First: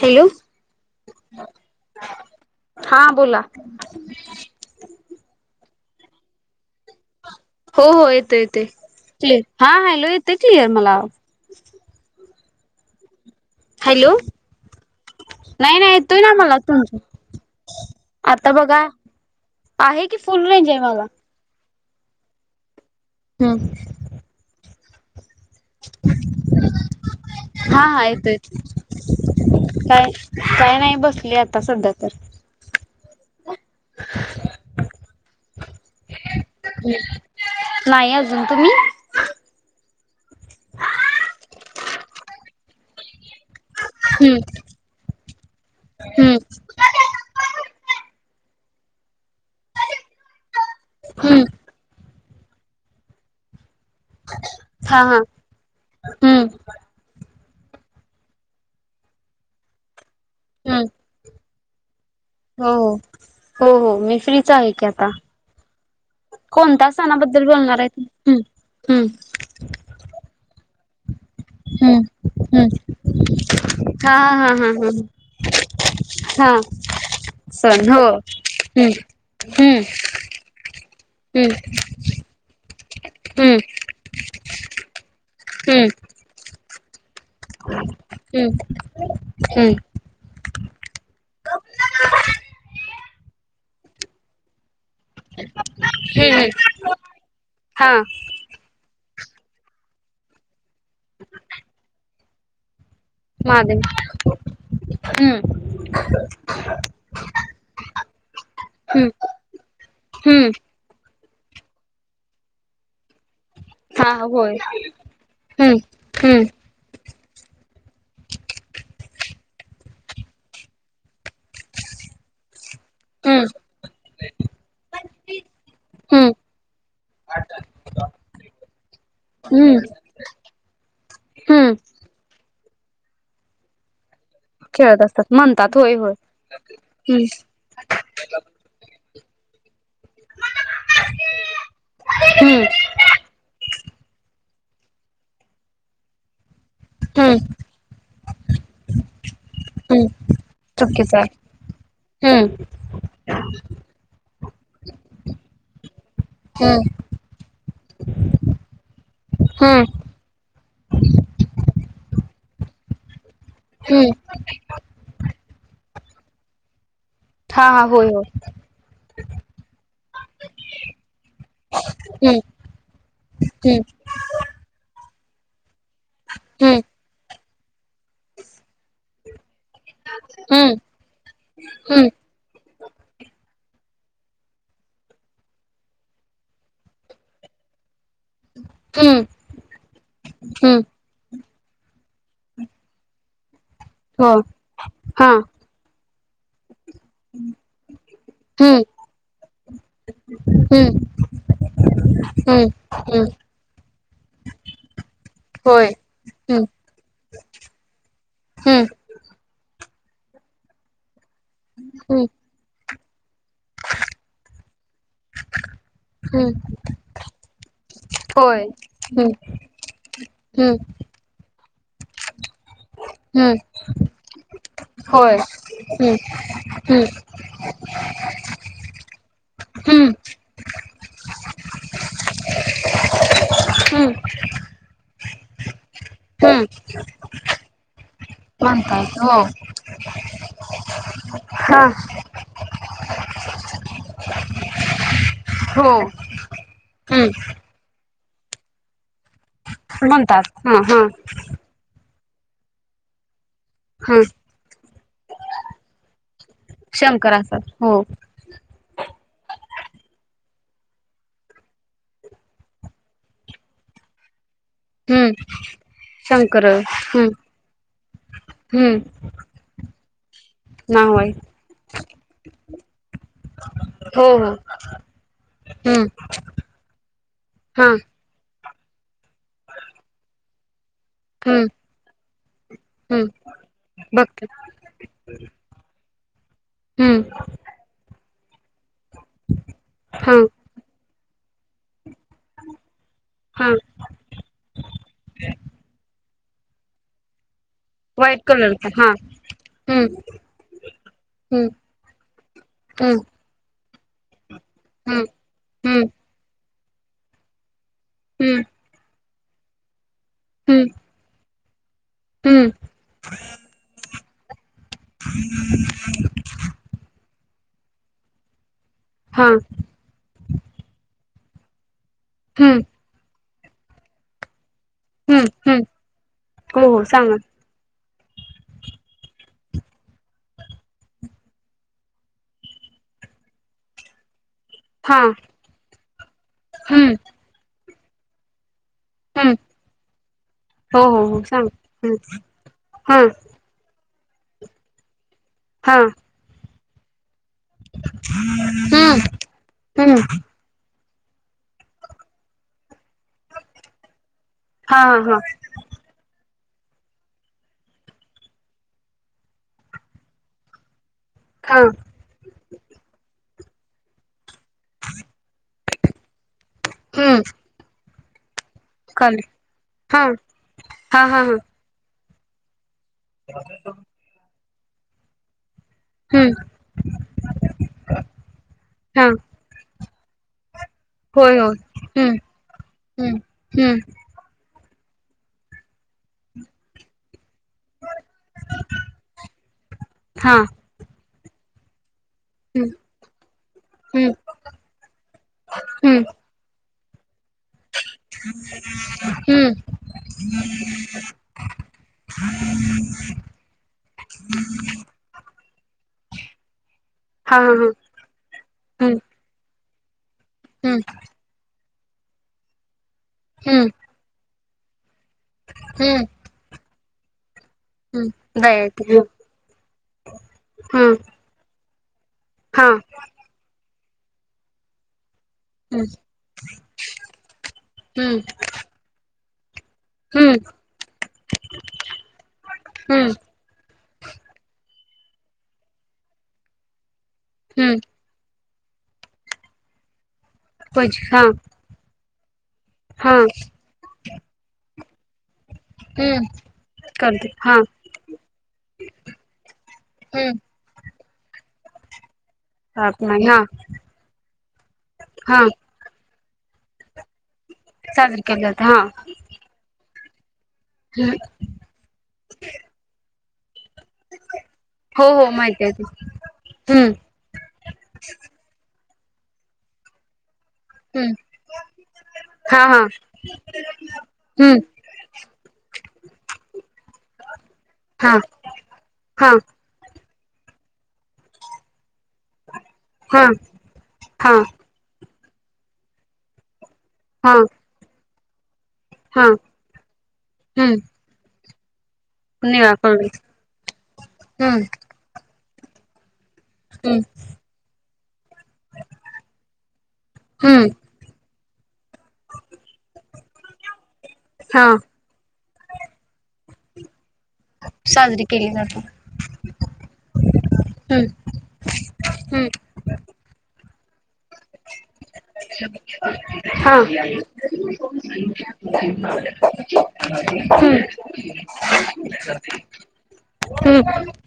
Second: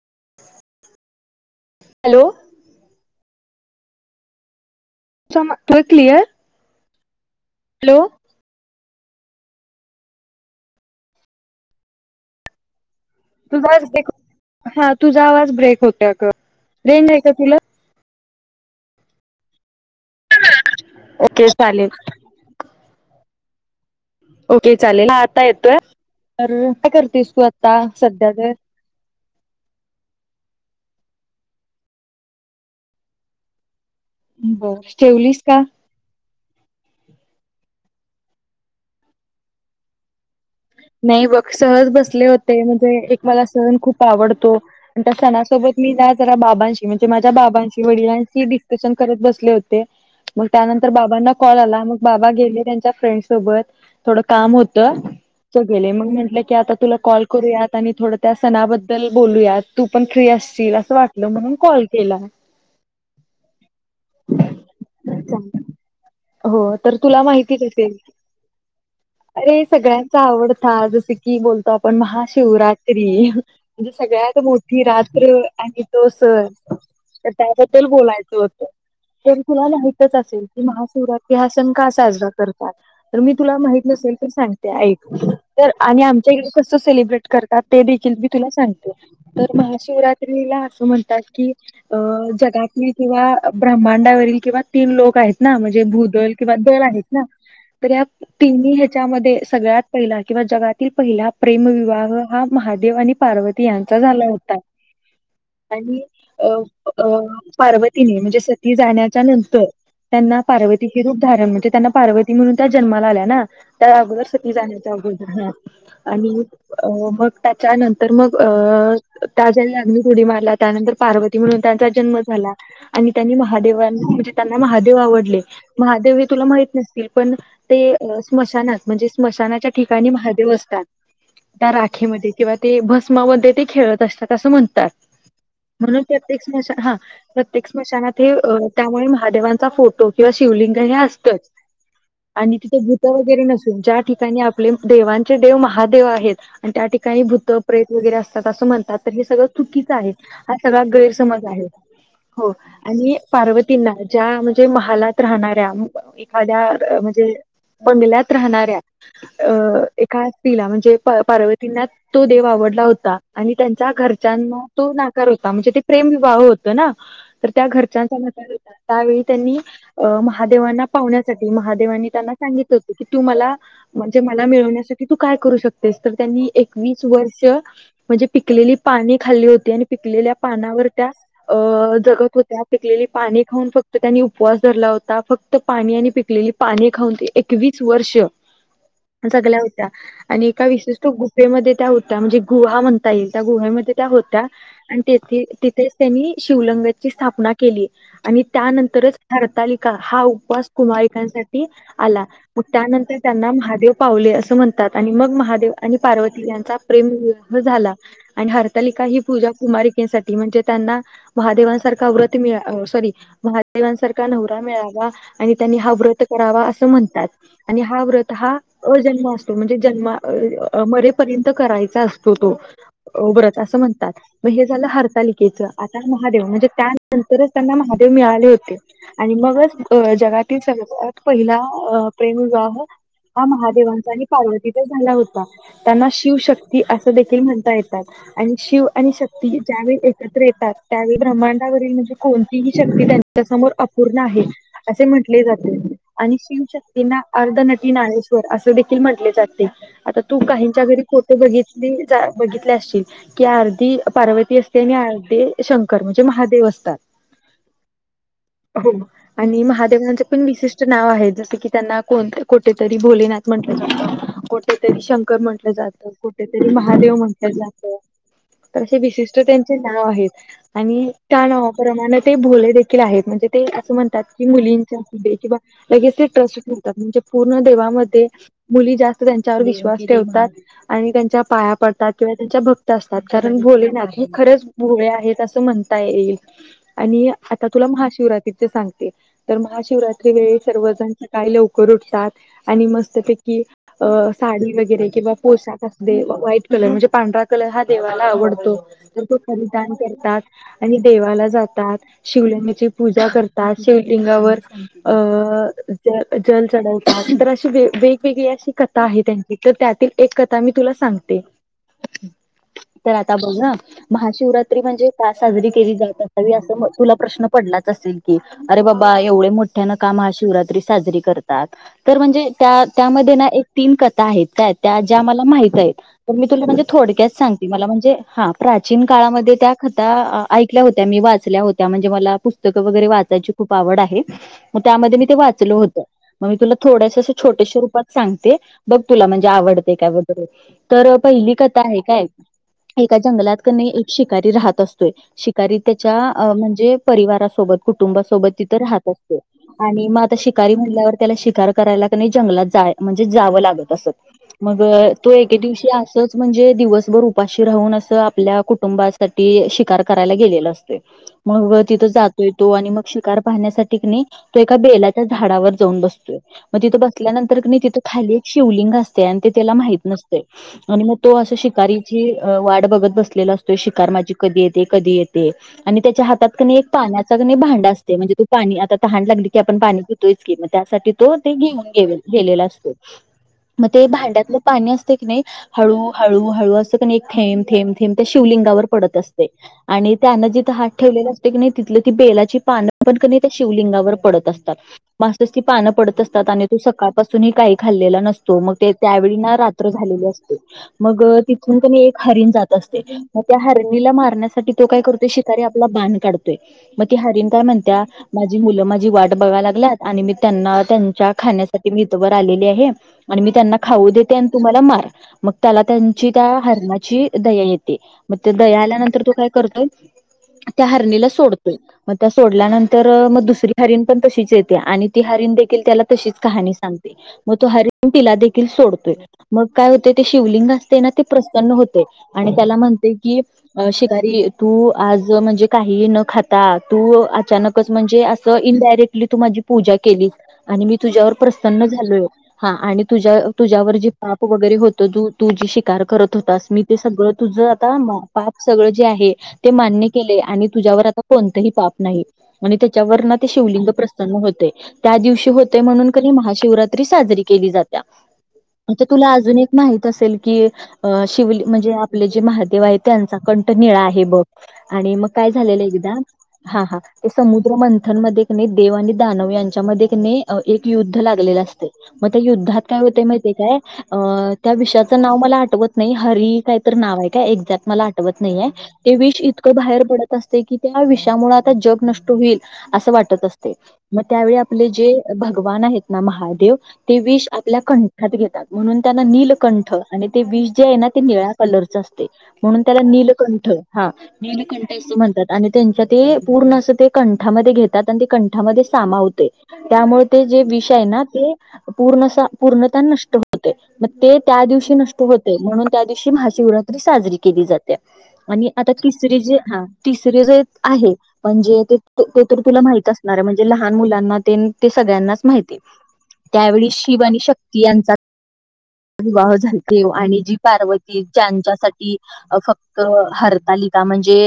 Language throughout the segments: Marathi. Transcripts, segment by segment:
हॅलो! हॅलो! हा बोला? सम त क्लिअर? हो हो हॅलो येतं येतं क्लिअर, हा हॅलो येतय क्लिअर मला आवाज. [unintelligible] हा तुझा आवाज नाही ब्रेक नाही होतय येतोय अग ना मला तुमचं रेंज नाही का तुला? आता बघा, आहे कि फुल रेंज आहे माला ओके चालेल. हूं! ओके चालेल हा आता येतोय तर काय करतेस तू आता हा हा सध्या येतोय तर. येतोय काय, काय नाही बसली आता सध्या तर. [inaudible] बर ठेवलीस का? नाही अजून तुम्ही? नाही बघ सहज बसले होते म्हणजे एक मला सन खूप आवडतो हम्म अन त्या सणा सोबत मी ना जरा हम्म बाबाशी म्हणजे माझ्या बाबांशी वडिलांशी डिस्कशन करत बसले होते. मग त्यानंतर बाबांना हम्म कॉल आला, मग बाबा गेले त्यांच्या फ्रेंड सोबत थोडं काम होतं. हा हा तो गेले मंग मी हम्म म्हटल की आता तुला कॉल करूयात आणि थोड त्या सणाबद्दल बोलूयातं. तू पण फ्री असशील हम्म असं वाटलं, म्हणून कॉल केला. हो हो, हो हो मी फ्रीच आहे की आता. हो कोणत्या तर तुला सणाबद्दल माहिती बोलणार असेल आहेतं हूं हूं! अरे सगळ्यांचा आवडता जसे की बोलतो आपण हम्म हम्म हम्म महाशिवरात्री म्हंजे हा सगळ्यात हा हा मोठी हा रात्र की तो सन हा तर त्याबद्दल सण हो बोलायचं होतं, हम्म तरी तुला हम्म माहितच असेल. की महाशिवरात्री हा हम्म सण का साजरा करतात, तर मी हम्म तुला माहित नसेल तर सांगते आयीक तर हम्म आम्ही आमच्याईकड कस सेलिब्रेट करतात ते देखील बी तुला हम्म सांगते तर हम्म महाशिवरा त्री ला अस म्हणतात की अ जगातील किंवा ब्रम्हांडावरील किंवा तीन लोक आहेत ना म्हणजे भूदल हम्म किंवा दल आहेत ना हा तर या तिन्ही ह्याच्यामध्ये सगळ्यात पहिला किंवा जगातील पहिला प्रेमविवाह हा महादेव आणि पार्वती यांचा झाला होता. हूं! आणि अ अ पार्वतीने म्हणजे सती हम्म जाण्याच्या नंतर त्यांना हम्म पार्वतीचे रूप धारण म्हणजे त्यांना पार्वती म्हणून त्या जन्माला आल्या ना त्या हा अगोदर सती होय जाण्या हम्म [unintelligible] आणि. हम्म अ मग त्याच्यानंतर मग अ त्या ज्यानी अग्नित ऊडी मारला त्यानंतर पार्वती म्हणून त्यांचा जन्म झाला आणि त्यांनी हम्म महादेवांना म्हणजे त्यांना महादेव आवडले. महादेव हे हम्म तुला माहित नसतील पण ते अ स्मशानात म्हणजे स्मशानाच्या हम्म ठिकाणी महादेव असतात त्या हम्म राखेमध्ये किंवा ते भस्मामध्ये ते खेळत असतात तसं म्हणतात खेळत असतात म्हणतात होय म्हणून होय प्रत्येक स्मशान ह हम्म प्रत्येक स्मशनात हे त्यामुळे महादेवांचा फोटो किंवा शिवलिंग हे असतच आणि हम्म तिथे भूत वगैरे नसून ज्या ठिकाणी आपले देवांचे देव महादेव आहेत आणि त्या ठिकाणी हम्म भूत प्रेत वगैरे असतात असं म्हणतात तर हे सगळं चुकीचा हम्म आहे हा सगळा गैरसमज आहे हो. हम्म आणि पार्वतींना ज्या म्हणजे महालात राहणाऱ्या एखाद्या हम्म म्हणजे बंगल्यात राहणाऱ्या अ हम्म एक खास तिला म्हणजे पा पार्वतींना तो देव आवडला होता आणि त्यांच्या हम्म घरच्यांना तो नाकार होता म्हणजे ते प्रेम विवाह होत ना तर त्या हा हा होय घरच्यांचा होय नकार होता त्यावेळी त्यांनी अ महादेवांना पावण्यासाठी महादेवांनी त्यांना हम्म सांगितलं होत की तू मला हम्म म्हणजे मला मिळवण्यासाठी तू काय करू शकतेस तर त्यांनी हम्म एकवीस वर्ष म्हणजे पिकलेली पाने खाल्ली होती आणि पिकलेल्या हम्म पानावर त्या अ हम्म जगत होत्या पिकलेली पाने खाऊन फक्त त्यांनी उपवास धरला होता फक्त पाणी आणि पिकलेली पाने खाऊन ते एकवीस वर्ष हम्म जगल्या होत्या. आणि एका हम्म विशिष्ट गुफेमध्ये त्या होत्या म्हणजे गुहा म्हणता येईल त्या गुहमध्ये त्या हो होत्या आणि हा तेथे तिथेच त्यांनी शिवलंगाची स्थापना केली. आणि हम्म त्यानंतरच हरतालिका हा उपवास हम्म कुमारिकांसाठी आला. मग हम्म त्यानंतर हम्म त्यांना महादेव पावले असं म्हणतात आणि मग महादेव होय आणि पार्वती हम्म यांचा प्रेमविवाह झाला. आणि हम्म हरतालिका ही पूजा कुमारिकेसाठी म्हणजे त्यांना महादेवांसारखा हम्म व्रत सॉरी महादेवांसारखा नवरा मिळावा आणि त्यांनी हा व्रत हम्म करावं अस म्हणतात. आणि हा व्रत हा होय हम्म अजन्म असतो म्हणजे जन्म अ हम्म अ मरे पर्यंत करायचा असतो तो अ हम्म व्रत असं म्हणतात. मग हे झालं होय हरतालिकेचं आता हम्म महादेव म्हणजे हम्म त्यानंतरच त्यांना महादेव मिळाले होते. आणि मगच हम्म जगातील सगळ्यात पहिला प्रेम विवाह हा महादेवांचा हम्म आणि पार्वती तर झाला होता, त्यांना हम्म शिवशक्ती असं देखील म्हणता येतात. आणि शिव आणि म्हणतात हो शक्ती ज्यावेळी एकत्र येतात त्यावेळी हा ब्रह्मांडावरील म्हणजे कोण तीही शक्ती त्यांच्यासमोर अपूर्ण आहे, असे म्हटले जाते. हो आणि शिव शक्तींना हम्म अर्ध नटी ना्नेश्वर असे देखील म्हटले जाते. आता तू म्हणतात हा काहीच्या हा घरी फोटो बघितली बघितले असशील की अर ती हा पार्वती असते आणि आ ते शंकर म्हणजे महादेव असतात. शंकर असतात हो हो आणि महादेवनाचे पण विशिष्ट नाव आहे जस की त्यांना कोण कोठेतर भोलेनाथ म्हणलं जातं को कुठेतरी शंकर हम्म म्हंटलं जातं शंकर कुठेतरी महादेव हम्म म्हटलं जातं ते हम्म विशिष्ट त्यांचे नाव आहेत. आणि नाव आहे त्या नावाप्रमाणे ते भोले देखील आहे म्हणजे ते अस म्हणतात हो की हो मुलींच्या हस्ते व हम्म लगेच ट्रस्टच म्हणजे पूर्ण हा जीवनामध्ये मुली जास्त त्यांच्यावर विश्वास ठेवतात आणि त्या च्या हम्म पाया पडतात किंवा त्यांच्या भक्त असतात, हम्म कारण भोलेनाथ हे बघते खरंच भोळे आहेत असं म्हणता येईल. आणि हम्म आता तुला महाशिवरात्रीच सांगते तर महाशिवरात्री हा वेळी सर्वजण सकाळी लवकर उठतात आणि मस्तपैकी हा अ साडी वगैरे किंवा पोशाख असुदे व्हाईट कलर म्हणजे पांढर कलर हा देवाला व्हाईट आवडतो कलरचा हा तर तो परिधान हम्म करतात. आणि देवाला हम्म जातात शिवलिंगची हम्म पूजा कर तात. शिवलिंगावर हम्म अ हम्म जल चढवतात तर अशी वेगवेग वेगळी हम्म अशी कथा आहे त्यांची तर त्यातील एक कथा मी हम्म तुला सांगते. हम्म. तर आता बघ ह. महाशिवरात्री म्हणजे का साजरी केली जात असावी असं तुला प्रश्न पडलाच असेल की, अरे बाबा हा एवढे मोठ्यान का महाशिवरात्री साजरी करतात. तर म्हणजे हम्म त्या त्यामध्ये ना एक तीन कथा आहेत काय? त्या ज्या मला हम्म माहिती हम्म आहेत तर मी तुला म्हणजे हो हो थोडक्यात सांगा सांग मला म्हणजे हा प्राचीन काळामध्ये त्या कथा ऐकल्या होत्या, मी वाचल्या होत्या म्हणजे मला पुस्तकं वगैरे वाचायची खूप आवड आहे, मग त्यामध्ये हा मी ते वाचल होतं. मग म तुला हम्म छोटेश्या रूपात सांगते. बघ तुला म्हणजे हम्म आवडते काय वगैरे. हो तर हो हो पहिली सांग कथा आहे हं. काय एका हा जंगलात कनि एक शिकारी राहत असतोय शिकारी हा त्याच्या म्हणजे परिवारासोबत कुटुंबासोबत तिथं राहत हम्म असतो. आणि हम्म मग आता शिकारी म्हणल्यावर त्याला शिकार करायला कणी जंगलात म्हणजेच जावं लागत असत. मग हा तो हा एके दिवशी असच म्हणजे दिवसभर उपाशी राहून असं आपल्या कुटुंबासाठी शिकार करायला गेलेला असतोय. मग हा तिथं जात तो आणि मग शिकार पाहण्यासाठी तो एका बेलाच्या झाडावर जाऊन बसतोय. मग तिथं हम्म बसल्यानंतर कणी तिथ खाली एक शिवलिंग अस तय काल ते त्याला माहित हा नसतंय आणि मग हा तो हा हा शिकारीची वाट बघत लेला असतोय शिकार माझी कधी येते? कधी येते? आणि त्याच्या हातात हम्म कनी पाण्याचा कनी भांड असते म्हणजे तो पाणी आता तहान हा लागली की आपण पाणी पितोयच की मग त्यासाठी तो ते होय होय घेऊन हम्म गेलेला असतो, हम्म मग ते हम्म भांड्यात पाणी असतंय की नाही हळू हळू हळू असं कनी थेंब थेंब थेंब त्या शिवलिंगावर पडत असतय आणि त्यान हा जिथ हात ठेवलेल असतंय की नाही तिथलं ती बेलाची पान हम्म पण की त्या शिवलिंगावर हम्म पडत असतात. मग असच ती पान पडत हम्म असतात. आणि तो सकाळपासूनही काही खाल्लेला नसतो, मग ते त्यावेळी ना हम्म रात्र झालेले असते. मग तिथून कनी एक हरीण जात असते. मग त्या हरणीला मारण्यासाठी तो काय करतोय, शिकारी आपला बाण काढतोय. मग ती हरीण हा काय हा हा म्हणत्या माझी मुलं माझी हम्म वाट बघायला लागलात आणि मी त्यांना हम्म त्यांच्या खाण्यासाठी इथवर आलेली आहे. आणि मी त्यांना हम्म खाऊ देते आणि तु मला मार. मग त्याला हम्म त्यांची त्या हरणाची दया येते, मग हम्म त्याला दया येते आल्यानंतर तो काय करतोय त्या हम्म हरणीला सोड तोय. मग त्या हा सोडल्यानंतर मग दुसरी हरीण पण तशीच येते आणि ती हरीण देखील त्याला हम्म तशीच कहाणी सांगते. मग तो हरीण तिला हम्म देखील सोडतोय, मग काय होते ते हम्म शिवलिंग असते ना, ते प्रसन्न होते आणि त्याला म्हणते हम्म की, शिकारी तू आज म्हणजे काहीही न खाता तू अचानकच हम्म म्हणजे अ इनडायरेक्टली तू माझी पूजा केलीस. आणि मी तुझ्यावर हा प्रसन्न झालोय. हा. आ हा तुझ्या तुझ्यावर जी पाप वगैरे होत तू तुझी करत हम्म होतास. मी ते सगळं करते तुझ हा आता पाप सगळं जे आहे ते मान्य केले आणि तुझ्यावर आता कोणतंही पाप नाही आणि त्याच्यावर ताक नाही ते हा शिवलिंग प्रसन्न होतंय. त्या दिवशी हा होते म्हणून की नाही महाशिवरात्री साजरी केली जाता. साजरी केली जाते हा आता तुला अजून एक माहीत असेल की अ शिवली म्हणजे आपले जे महादेव आहेत त्यांचा कंठ निळा आहे बघ. आणि मग हो काय हो झालेलं माहिती आहे ते एकदा हा हा. हम्म समुद्र मंथनमध्ये क नाही देव आणि दानव यांच्यामध्ये नाही एक युद्ध हम्म लागलेला असते. मग ते युद्धात हा काय हा होतय माहितीय काय. अ, त्या हम्म विषयाचं नाव मला आठवत नाही, हरी काहीतर नाव हाय काय, एक्झॅक्ट मला हा आठवत नाहीयाय. ते विष हा इतकं बाहेर पडत की त्या विषामुळे आता जग नष्ट व्हिल, असं वाटत हा असतय मग त्यावेळी हा आप जे भगवान आहेत ना महादेव, ते विष हा आपल्या कंठात घेतात. म्हणून त्यांना हा नीलकंठ आणि ते विष जे आहे ना हम्म ते निळ्या कलरच असतं. म्हणून निळा त्याला कलर नीलकंठ, हा हम्म निलीकंठ असं म्हणतात. आणि त्यांच्या ते, पूर्ण असं ते हम्म कंठामध्ये घेतात आणि ते कंठामध्ये सामावतय. त्यामुळे ते जे हम्म विष आहे ना ते, पूर्ण पूर्णतः नष्ट होतय मग ते त्या हा दिवशी नष्ट होतय म्हणून त्या दिवशी महाशिवरात्री साजरी केली जातीया. साजरी आणि केली आता जाते तिसरी जे, हा तिसरी जे आहे हम्म म्हणजे ते तर हम्म तुला माहित अस म्हणजे लहान मुलांना त्येन सगळ्यांनाच माहितीय, त्यावेळी हा शिव आणि शक्ती याचा विवाह झालते आणि जी हम्म पार्वती ज्यांच्यासाठी फक्त हम्म हरतालीका म्हणजे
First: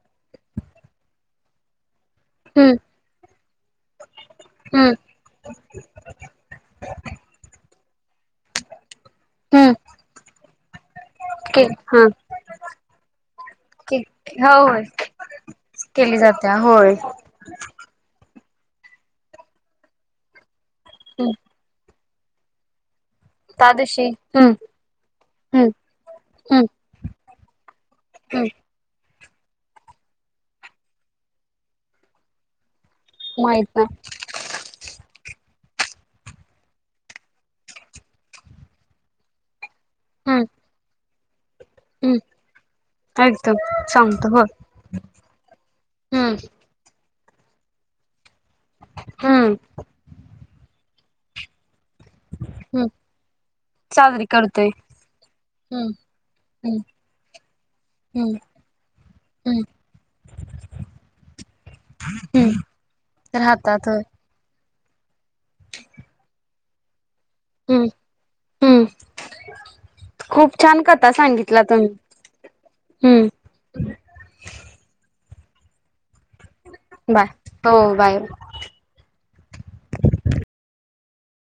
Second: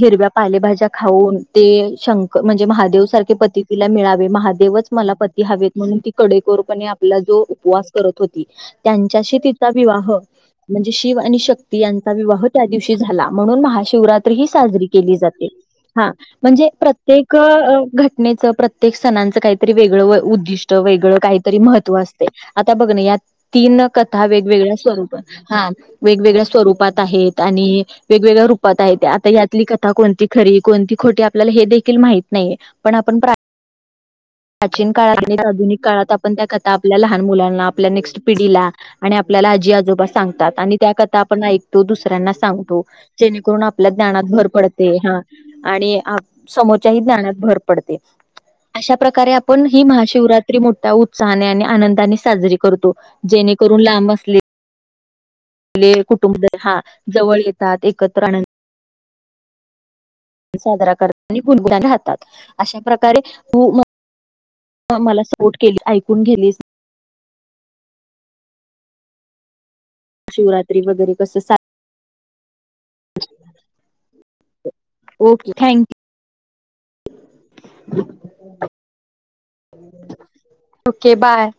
हिरव्या पालेभाज्या खाऊन, ते शंक म्हणजे हम्म महादेव सारखे पती तिला मिळावे, महादेवच हम्म मला पती हवेेत. म्हणून ती कडेकोरपणे आपला जो उपवास करत होती त्यांच्याशी तिचा हम्म विवाह म्हणजे शिव आणि के शक्ती यांचा विवाह त्या दिवशी झाला, म्हणून महाशिवरात्री ही हा हो होय साजरी केली जाते. हा केली जाते म्हणजे होय प्रत्येक घटनेचं प्रत्येक सणांचं काहीतरी वेगळं उद्दिष्ट वेगळं काहीतरी महत्त्व असत. आता बघ ना यात, त्या तीन दिवशी कथा हम्म वेगवेगळ्या स्वरूपात हा हम्म वेगवेगळ्या हम्म स्वरूपात आहेत आणि वेगवेगळ्या हम्म रूप आता यातली कथा कोणती खरी, कोणती खोटी हे देखील माहित नाही. पण आपण प्रा माहित नाय प्राचीन काळात आणि आधुनिक काळात आपण त्या कथा आपल्या लहान मुलांना आपल्या नेक्स्ट पिढीला आणि आपल्याला आजी आजोबा हम्म सांगतात आणि त्या कथा आपण एक तो हम्म दुसऱ्यांना सांगतो, एकदम जेणेकरून आपल्या सांगतो ज्ञानात हो भर पडते हा. आणि हम्म समोरच्याही ज्ञानात भर पडते. अशा प्रकारे हम्म आपण ही महाशिवरात्री मोठ्या उत्साहाने आणि आनंदाने साजरी करतो, जेणेकरून लांब असली ते ते कुटुंब हा जवळ येतात, एकत्र हम्म आनंद हम्म साजरा करत आणि बुलबुला घालतात हम्म अशा प्रकारे राहतात होय मला सपोर्ट केली, ऐकून गेलीस हम्म हम्मं खूप छान शिवरात्री कथा वगैरे कसं सांगितला तुम्ही हम्म. Okay thank you. बाय, हो बाय. Okay bye.